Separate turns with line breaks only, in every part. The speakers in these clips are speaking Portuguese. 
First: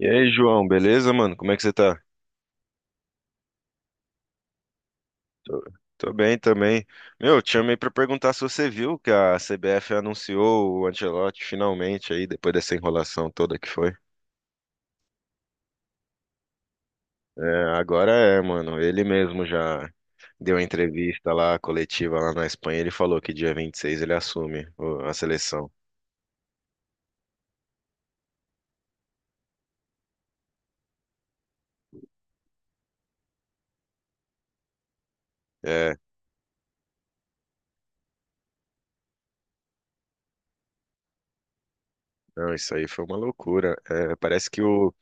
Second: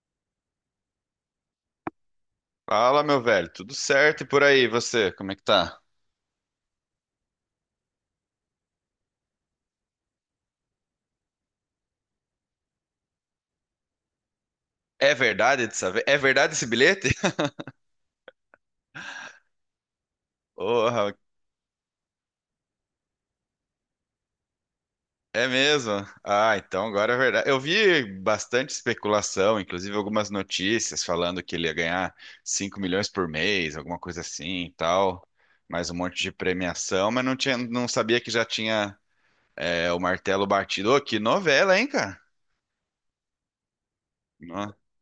E aí, João, beleza, mano? Como é que você tá?
Fala, meu velho, tudo certo e por aí, você, como é que
Tô,
tá?
tô bem também. Meu, eu te chamei pra perguntar se você viu que a CBF anunciou o Ancelotti finalmente aí, depois dessa enrolação toda que foi.
É verdade dessa vez? É verdade esse bilhete?
É, agora é, mano. Ele mesmo já deu a
Porra,
entrevista lá, coletiva lá na Espanha. Ele falou que dia 26 ele assume a
é
seleção.
mesmo? Ah, então agora é verdade. Eu vi bastante especulação, inclusive algumas notícias falando que ele ia ganhar 5 milhões por mês, alguma coisa assim e tal, mais um
É,
monte de premiação, mas não tinha, não sabia que já tinha o martelo batido. Ô, que novela, hein, cara?
não, isso aí foi uma loucura. É, parece que
No-
o,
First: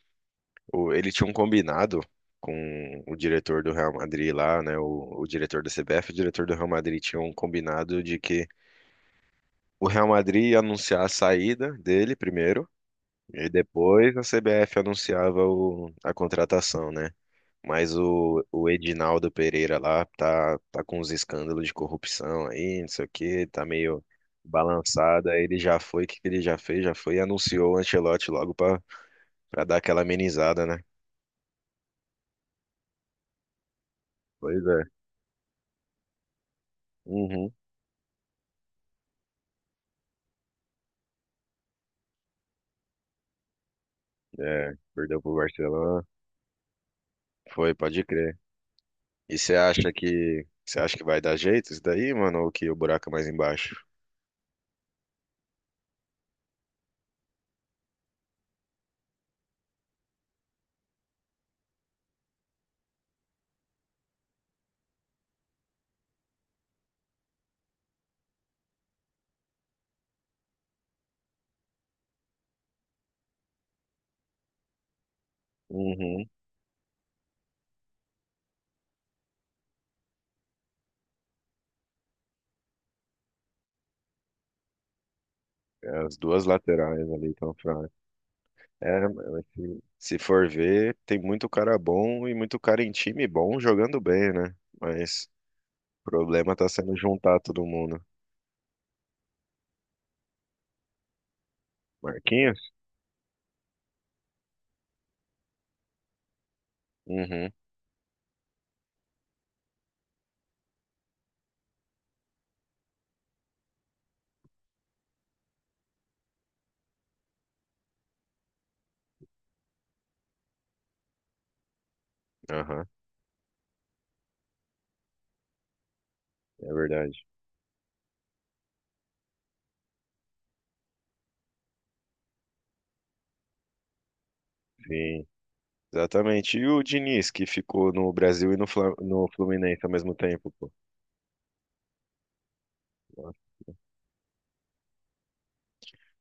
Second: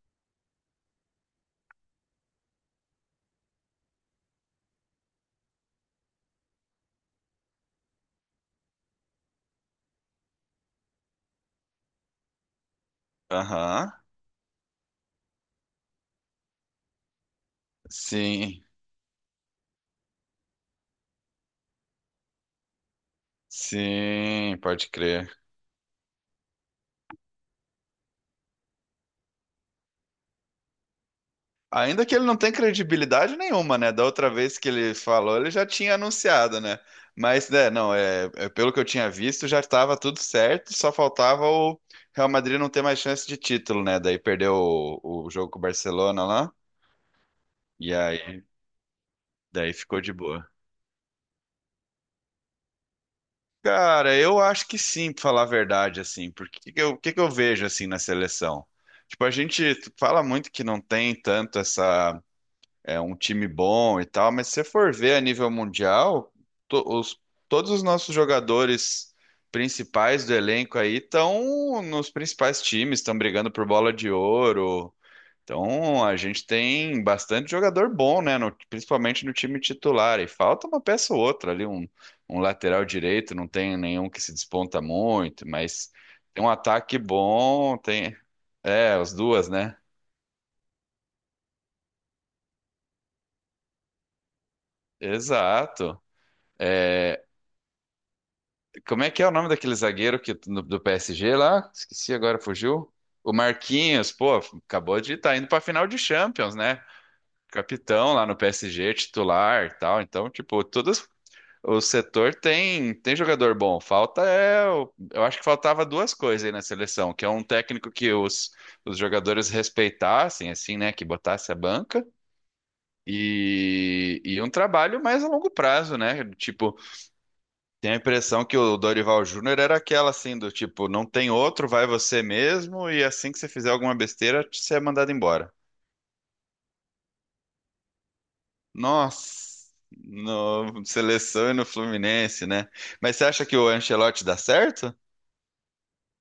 O- ele tinha um combinado com o diretor do Real Madrid lá, né? O diretor da CBF, o diretor do Real Madrid tinha um combinado de que o Real Madrid ia anunciar a saída dele primeiro, e
Aham.
depois a CBF anunciava a contratação, né? Mas o,
Sim,
o Edinaldo Pereira lá tá com uns escândalos de corrupção aí, não sei o quê, tá meio
sim, pode
balançado.
crer.
Aí ele já foi, o que que ele já fez? Já foi e anunciou o Ancelotti logo pra dar aquela amenizada, né?
Ainda que ele não tenha credibilidade nenhuma, né? Da outra vez
Pois
que
é.
ele falou, ele já tinha anunciado, né? Mas,
Uhum.
né, não, pelo que eu tinha visto, já estava tudo certo, só faltava o Real Madrid não ter mais chance de título, né? Daí perdeu
É, perdeu
o
pro
jogo com o
Barcelona.
Barcelona lá,
Foi,
e
pode crer.
aí
E você
daí
acha
ficou de
que
boa.
você acha que vai dar jeito isso daí, mano, ou que o buraco é mais embaixo?
Cara, eu acho que sim, pra falar a verdade, assim, porque que eu vejo, assim, na seleção? Tipo, a gente fala muito que não tem tanto essa, é um time bom e tal, mas se você for ver a nível mundial, to- os- todos os nossos jogadores principais do elenco aí estão nos principais times, estão brigando por bola de ouro. Então a
Uhum.
gente tem bastante jogador bom, né? Principalmente no time titular. E falta uma peça ou outra ali, um lateral direito, não tem nenhum que se desponta muito, mas
As duas
tem um ataque
laterais ali estão
bom,
fracas.
tem. É,
É,
as
mas
duas, né?
se for ver, tem muito cara bom e muito cara em time bom jogando bem, né? Mas
Exato.
o problema tá sendo
É.
juntar todo mundo.
Como é que é o nome daquele zagueiro do PSG lá? Esqueci agora,
Marquinhos?
fugiu? O Marquinhos, pô, acabou de estar indo para final de Champions, né?
Uhum,
Capitão lá no PSG, titular, e tal. Então, tipo, todos o setor tem jogador bom. Eu acho que faltava duas coisas aí na seleção, que é um técnico que os jogadores respeitassem, assim, né? Que botasse a banca.
aham,
E um trabalho mais a longo prazo, né?
é
Tipo,
verdade.
tenho a impressão que o Dorival Júnior era aquela assim do tipo, não tem outro, vai você mesmo e assim que você fizer alguma besteira, você é mandado
Sim,
embora.
exatamente. E o Diniz, que ficou no Brasil e no
Nossa,
Fluminense ao mesmo tempo, pô.
no seleção e no Fluminense, né? Mas você acha que o Ancelotti dá certo?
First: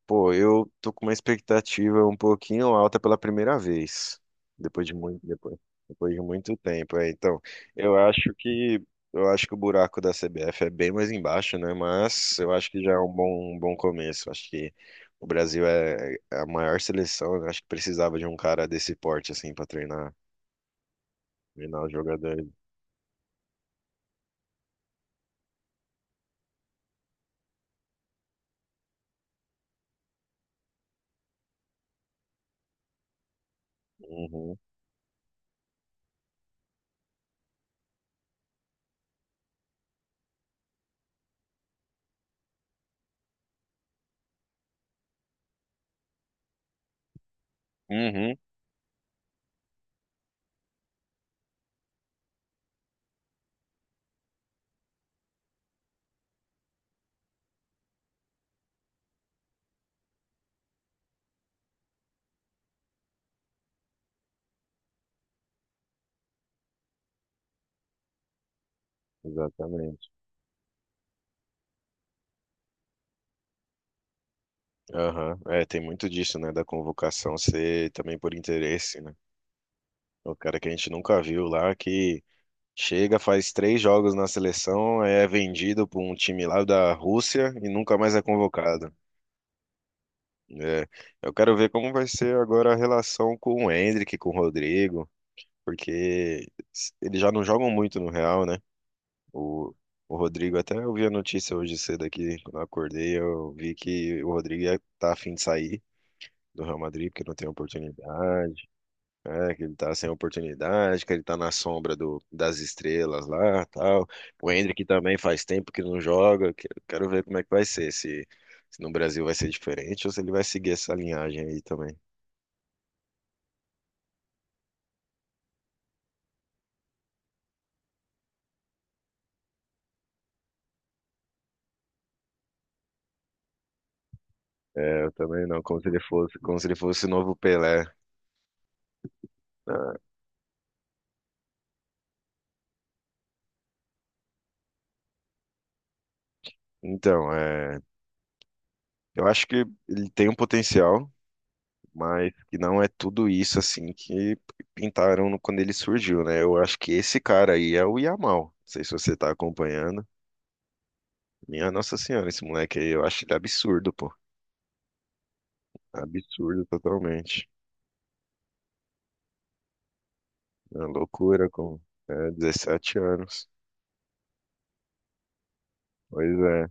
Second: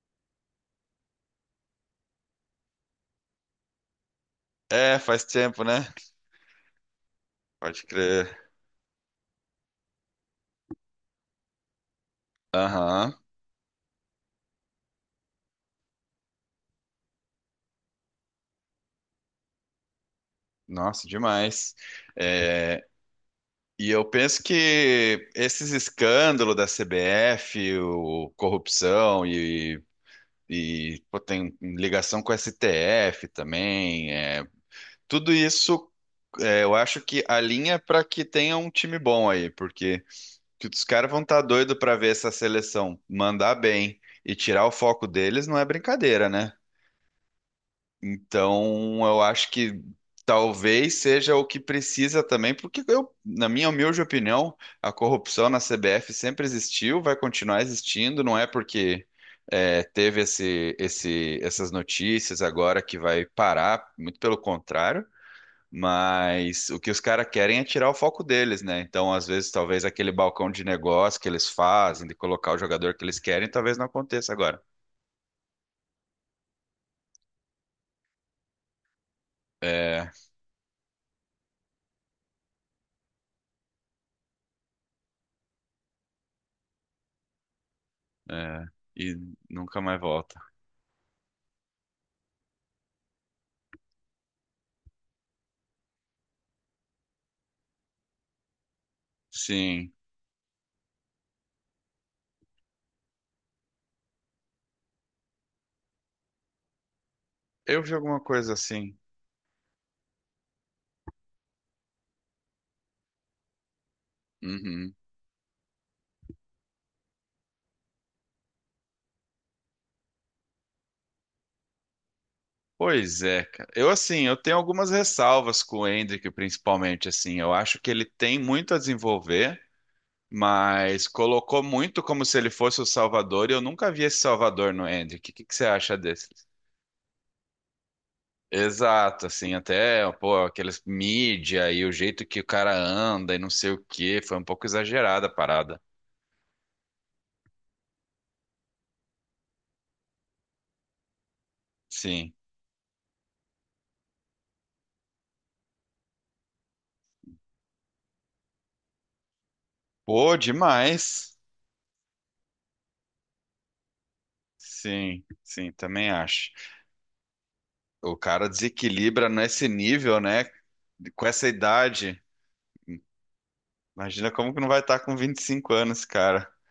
Pô, eu tô com uma expectativa um pouquinho alta pela primeira vez, depois de
É,
muito,
faz
depois,
tempo, né?
depois de muito tempo. É, então,
Pode
eu
crer.
acho que eu acho que o buraco da CBF é bem mais embaixo, né? Mas eu acho que já é um
Aham.
bom, um bom começo. Acho que o Brasil é a maior seleção, né? Acho que precisava de um cara desse porte assim para
Nossa, demais.
treinar os jogadores.
É, e eu penso que esses escândalos da CBF, o, corrupção e E pô, tem ligação com o STF também. É,
Uhum.
tudo isso, é, eu acho que alinha para que tenha um time bom aí, porque que os caras vão estar tá doidos para ver essa seleção mandar bem e tirar o foco deles não é brincadeira, né?
Uhum.
Então, eu acho que talvez seja o que precisa também, porque eu, na minha humilde opinião, a corrupção na CBF sempre existiu, vai continuar existindo, não é porque teve essas notícias agora que vai parar, muito pelo contrário. Mas o que os caras querem é tirar o foco deles, né? Então, às vezes, talvez
Exatamente.
aquele balcão de negócio que eles fazem, de colocar o jogador que eles querem, talvez não aconteça agora.
Aham. É, tem muito disso, né? Da convocação ser também por interesse, né?
É,
O cara que a gente nunca viu lá, que chega, faz três jogos na seleção, é vendido para um time lá da Rússia e nunca mais é
é,
convocado.
e nunca mais volta.
É, eu quero ver como vai ser agora a relação com o Endrick, com o Rodrigo, porque eles já não jogam muito no Real, né? O,
Sim.
o Rodrigo, até eu vi a notícia hoje cedo aqui, quando eu acordei, eu vi que o Rodrigo tá a fim de sair do Real Madrid, porque não tem
Eu vi alguma coisa
oportunidade.
assim.
É, que ele tá sem oportunidade, que ele tá na sombra do, das estrelas lá, tal. O Hendrick
Uhum.
também faz tempo que não joga. Quero ver como é que vai ser, se no Brasil vai ser diferente ou se ele vai seguir essa linhagem aí também.
Pois é, cara. Eu, assim, eu tenho algumas ressalvas com o Endrick, principalmente, assim. Eu acho que ele tem muito a desenvolver, mas colocou muito como se ele fosse o Salvador, e eu nunca vi esse Salvador no
É, eu
Endrick. O que
também
que
não,
você acha desse?
como se ele fosse o novo Pelé.
Exato, assim,
Ah,
até, pô, aqueles mídia e o jeito que o cara anda e não sei o quê, foi um pouco exagerada a parada.
então, é, eu acho que ele tem um potencial, mas
Sim.
que não é tudo isso assim que pintaram quando ele surgiu, né? Eu acho que esse cara aí é o Yamal. Não sei se você tá acompanhando.
Pô, demais.
Minha Nossa Senhora, esse moleque aí, eu acho ele absurdo, pô.
Sim, sim, também acho.
Absurdo totalmente.
O cara desequilibra nesse nível, né?
É uma
Com essa
loucura com
idade.
17 anos.
Imagina como que não vai estar com 25 anos,
Pois
cara.
é.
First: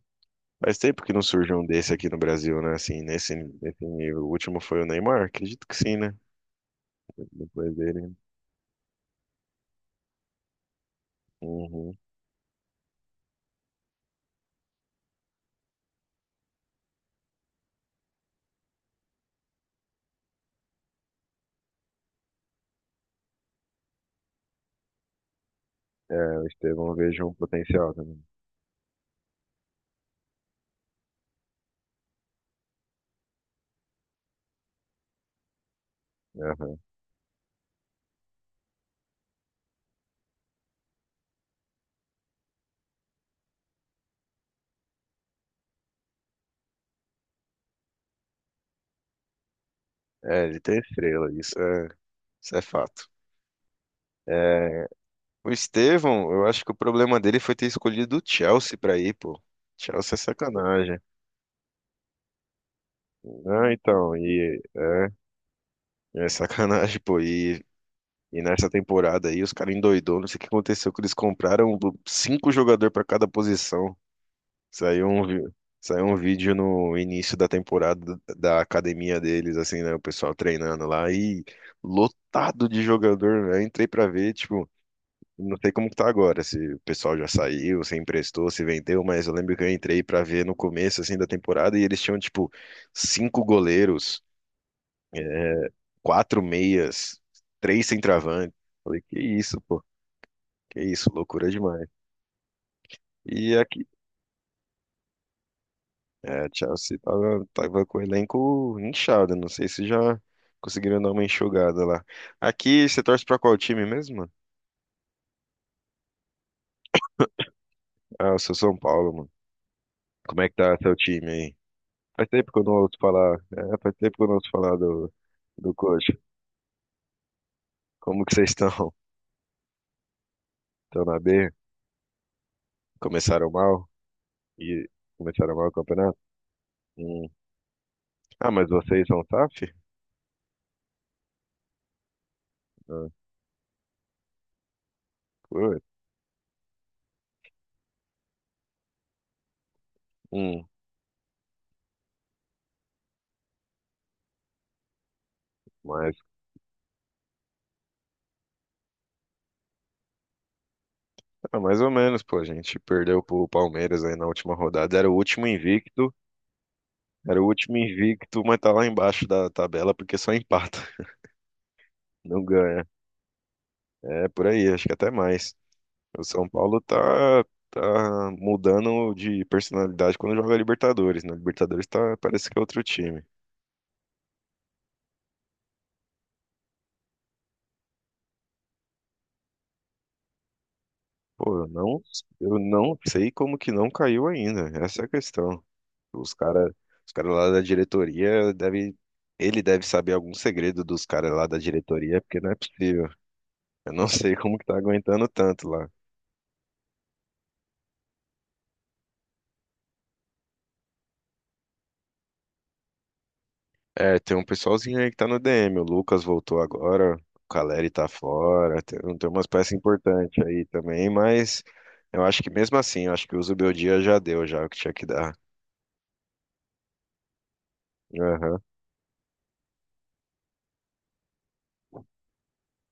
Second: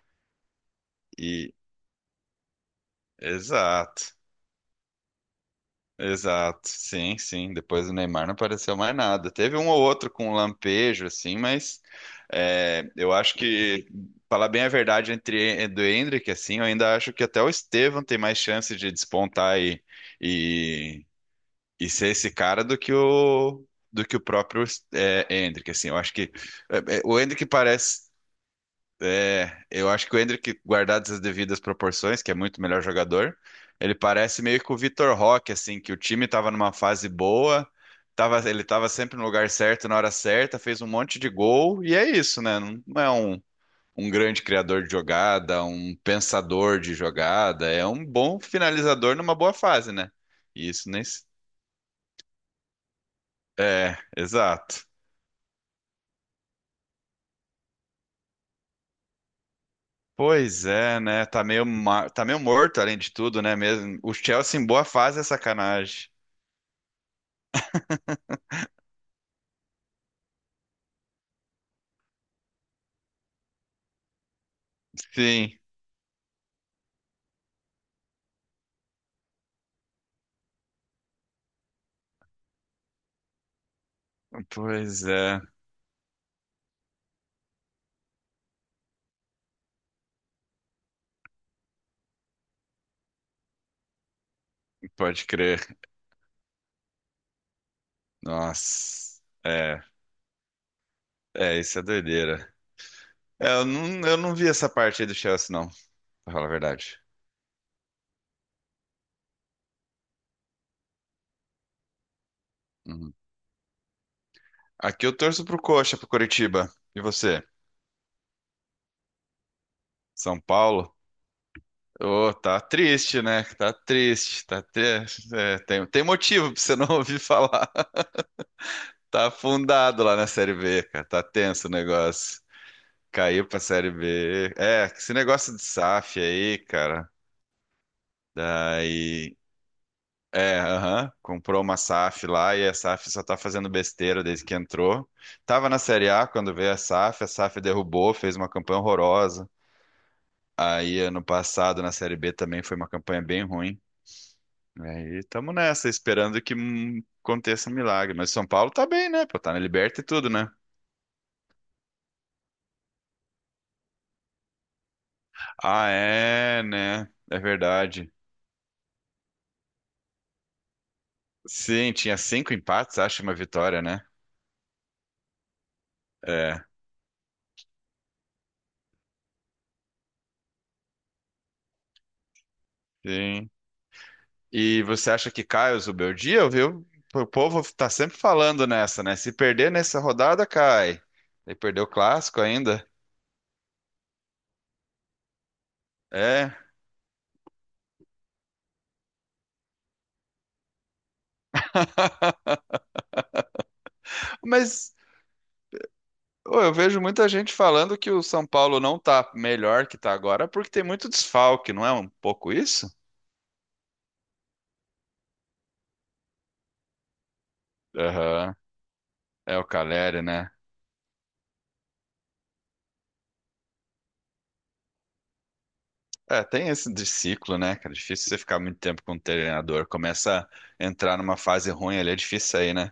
Faz tempo que não surge
E
um desse aqui no Brasil, né? Assim, nesse
exato.
nível. O último foi o Neymar, acredito que sim, né?
Exato. Sim, sim.
Depois
Depois do
dele.
Neymar não apareceu mais nada. Teve um ou outro com um lampejo, assim, mas
Uhum.
é, eu acho que, falar bem a verdade, entre do Endrick, assim, eu ainda acho que até o Estevão tem mais chance de despontar e ser esse cara do que o próprio Hendrick, assim, eu acho que
É, o Estevão eu
o
vejo um
Hendrick
potencial
parece,
também.
é, eu acho que o Hendrick, guardadas as devidas proporções, que é muito melhor jogador, ele parece meio que o Vitor Roque, assim, que o time estava numa
Aham.
fase boa, tava, ele estava sempre no lugar certo, na hora certa, fez um monte de gol e é isso, né? Não, não é um Um grande criador de jogada, um pensador de jogada, é um bom finalizador numa boa fase, né?
É, ele
E
tem
isso nem, se-
estrela, isso é fato.
É, exato.
É, o Estevão, eu acho que o problema dele foi ter escolhido o Chelsea pra ir, pô. Chelsea é
Pois
sacanagem.
é, né? Tá meio, tá meio morto, além de tudo, né?
Ah,
Mesmo. O
então,
Chelsea
e
em boa fase é sacanagem.
é sacanagem, pô. E nessa temporada aí, os caras endoidou, não sei o que aconteceu, que eles compraram cinco jogadores pra cada posição. Saiu um, vi-
Sim,
saiu um vídeo no início da temporada da academia deles, assim, né? O pessoal treinando lá e lotado de jogador, né? Entrei pra ver, tipo,
pois é,
não sei como que tá agora, se o pessoal já saiu, se emprestou, se vendeu, mas eu lembro que eu entrei pra ver no começo, assim, da temporada e eles tinham, tipo, cinco goleiros,
pode crer.
quatro meias, três centroavantes. Falei, que
Nossa,
isso, pô, que isso, loucura
isso é
demais.
doideira. É,
E aqui,
eu não vi essa parte aí do Chelsea, não, pra falar
a
a
Chelsea
verdade.
tava com o elenco inchado, não sei se já conseguiram dar uma enxugada lá. Aqui, você
Uhum.
torce pra qual time mesmo, mano?
Aqui eu torço pro Coxa, pro Coritiba. E você?
Ah, eu sou São Paulo, mano.
São
Como é que tá
Paulo?
seu time aí? Faz
Ô,
tempo que
tá
eu não ouço
triste,
falar,
né? Tá
Faz tempo que eu não
triste,
ouço
tá
falar do,
triste. É,
do
tem
coach.
motivo pra você não ouvir falar.
Como que vocês estão?
Tá afundado lá na Série B,
Estão
cara.
na
Tá
B?
tenso o negócio. Caiu
Começaram
pra
mal?
Série B. É,
E
esse negócio
começaram
de
mal o campeonato?
SAF aí, cara.
Hum. Ah, mas vocês são
Daí.
SAF?
É, aham, comprou uma SAF lá e a SAF
Ah,
só tá fazendo besteira desde que entrou. Tava na
putz.
Série A quando veio a SAF derrubou, fez uma campanha horrorosa.
Hum.
Aí ano passado na Série B também foi uma campanha bem ruim. Aí estamos nessa,
Mas,
esperando que aconteça um milagre. Mas São Paulo tá bem, né? Pô, tá na Liberta e tudo, né?
cara, mais ou menos, pô, a gente perdeu pro Palmeiras aí na última rodada.
Ah, é, né? É
Era o último
verdade.
invicto, mas tá lá embaixo da tabela porque só empata,
Sim, tinha
não
cinco
ganha.
empates, acho, e uma vitória, né?
É por aí, acho que até mais. O São
É,
Paulo tá mudando de personalidade quando joga Libertadores, né? Libertadores tá, parece que é outro time.
sim. E você acha que cai o Zubeldia, viu? O povo tá sempre falando nessa, né? Se perder nessa rodada, cai. E
Pô, eu
perdeu o
não,
clássico
eu
ainda.
não sei como que não caiu ainda, essa é a questão. Os
É.
cara, os cara lá da diretoria ele deve saber algum segredo dos caras lá da diretoria, porque não é possível. Eu não sei como que tá
Mas
aguentando tanto lá.
ô, eu vejo muita gente falando que o São Paulo não tá melhor que tá agora porque tem muito desfalque, não é um pouco isso?
É, tem um pessoalzinho aí que tá no DM, o Lucas voltou agora, o Caleri tá
Aham.
fora, tem umas
É o
peças
Caleri,
importantes
né?
aí também, mas eu acho que mesmo assim, eu acho que o Zubeldia já deu já o que tinha que dar.
É, tem esse de ciclo, né, cara? É difícil você ficar
Aham,
muito tempo com um treinador. Começa a entrar numa fase ruim ali, é difícil sair, né?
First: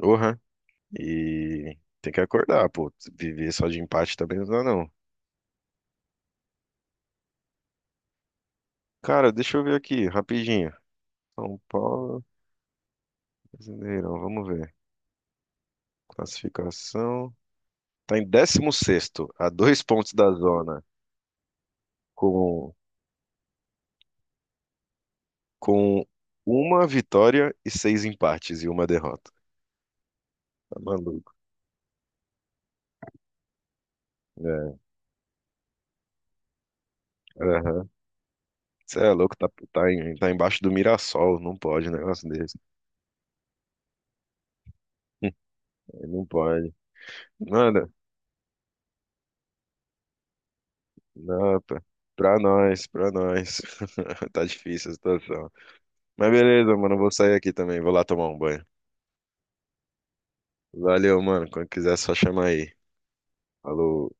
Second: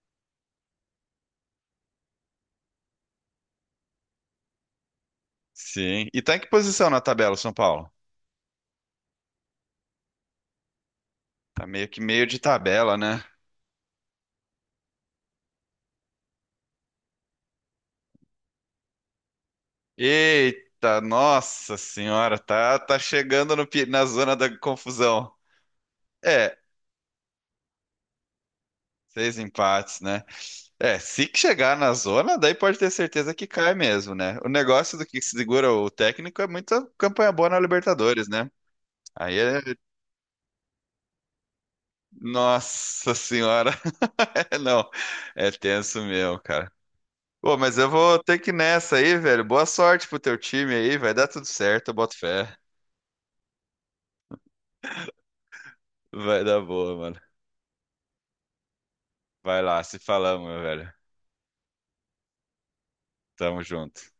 uhum. E tem que acordar, pô, viver só de empate também não dá não.
Sim. E tá em que posição na tabela, o São Paulo?
Cara, deixa eu ver aqui, rapidinho. São
Tá meio que
Paulo.
meio de tabela, né?
Brasileirão, vamos ver. Classificação. Está em 16º, a dois pontos da zona,
Eita, nossa senhora,
com,
tá, tá chegando no na zona da confusão.
com
É,
uma vitória e seis empates e uma derrota.
seis empates, né?
Tá
É, se
maluco.
que chegar na zona, daí pode ter certeza que cai mesmo, né? O
É,
negócio do que segura o técnico é muita campanha boa na
aham.
Libertadores, né?
Você é louco,
Aí é.
tá embaixo do Mirassol, não pode um negócio desse.
Nossa senhora, não, é tenso
Não
mesmo, cara.
pode.
Pô, mas
Nada,
eu vou ter que ir nessa aí, velho. Boa sorte pro teu time aí, vai dar tudo
não, pra
certo, eu boto
pra
fé.
nós, pra nós. Tá difícil a situação. Mas
Vai dar
beleza, mano,
boa,
eu vou
mano.
sair aqui também, vou lá tomar um banho.
Vai lá, se falamos, meu velho.
Valeu, mano, quando quiser é só chamar aí.
Tamo junto.
Falou.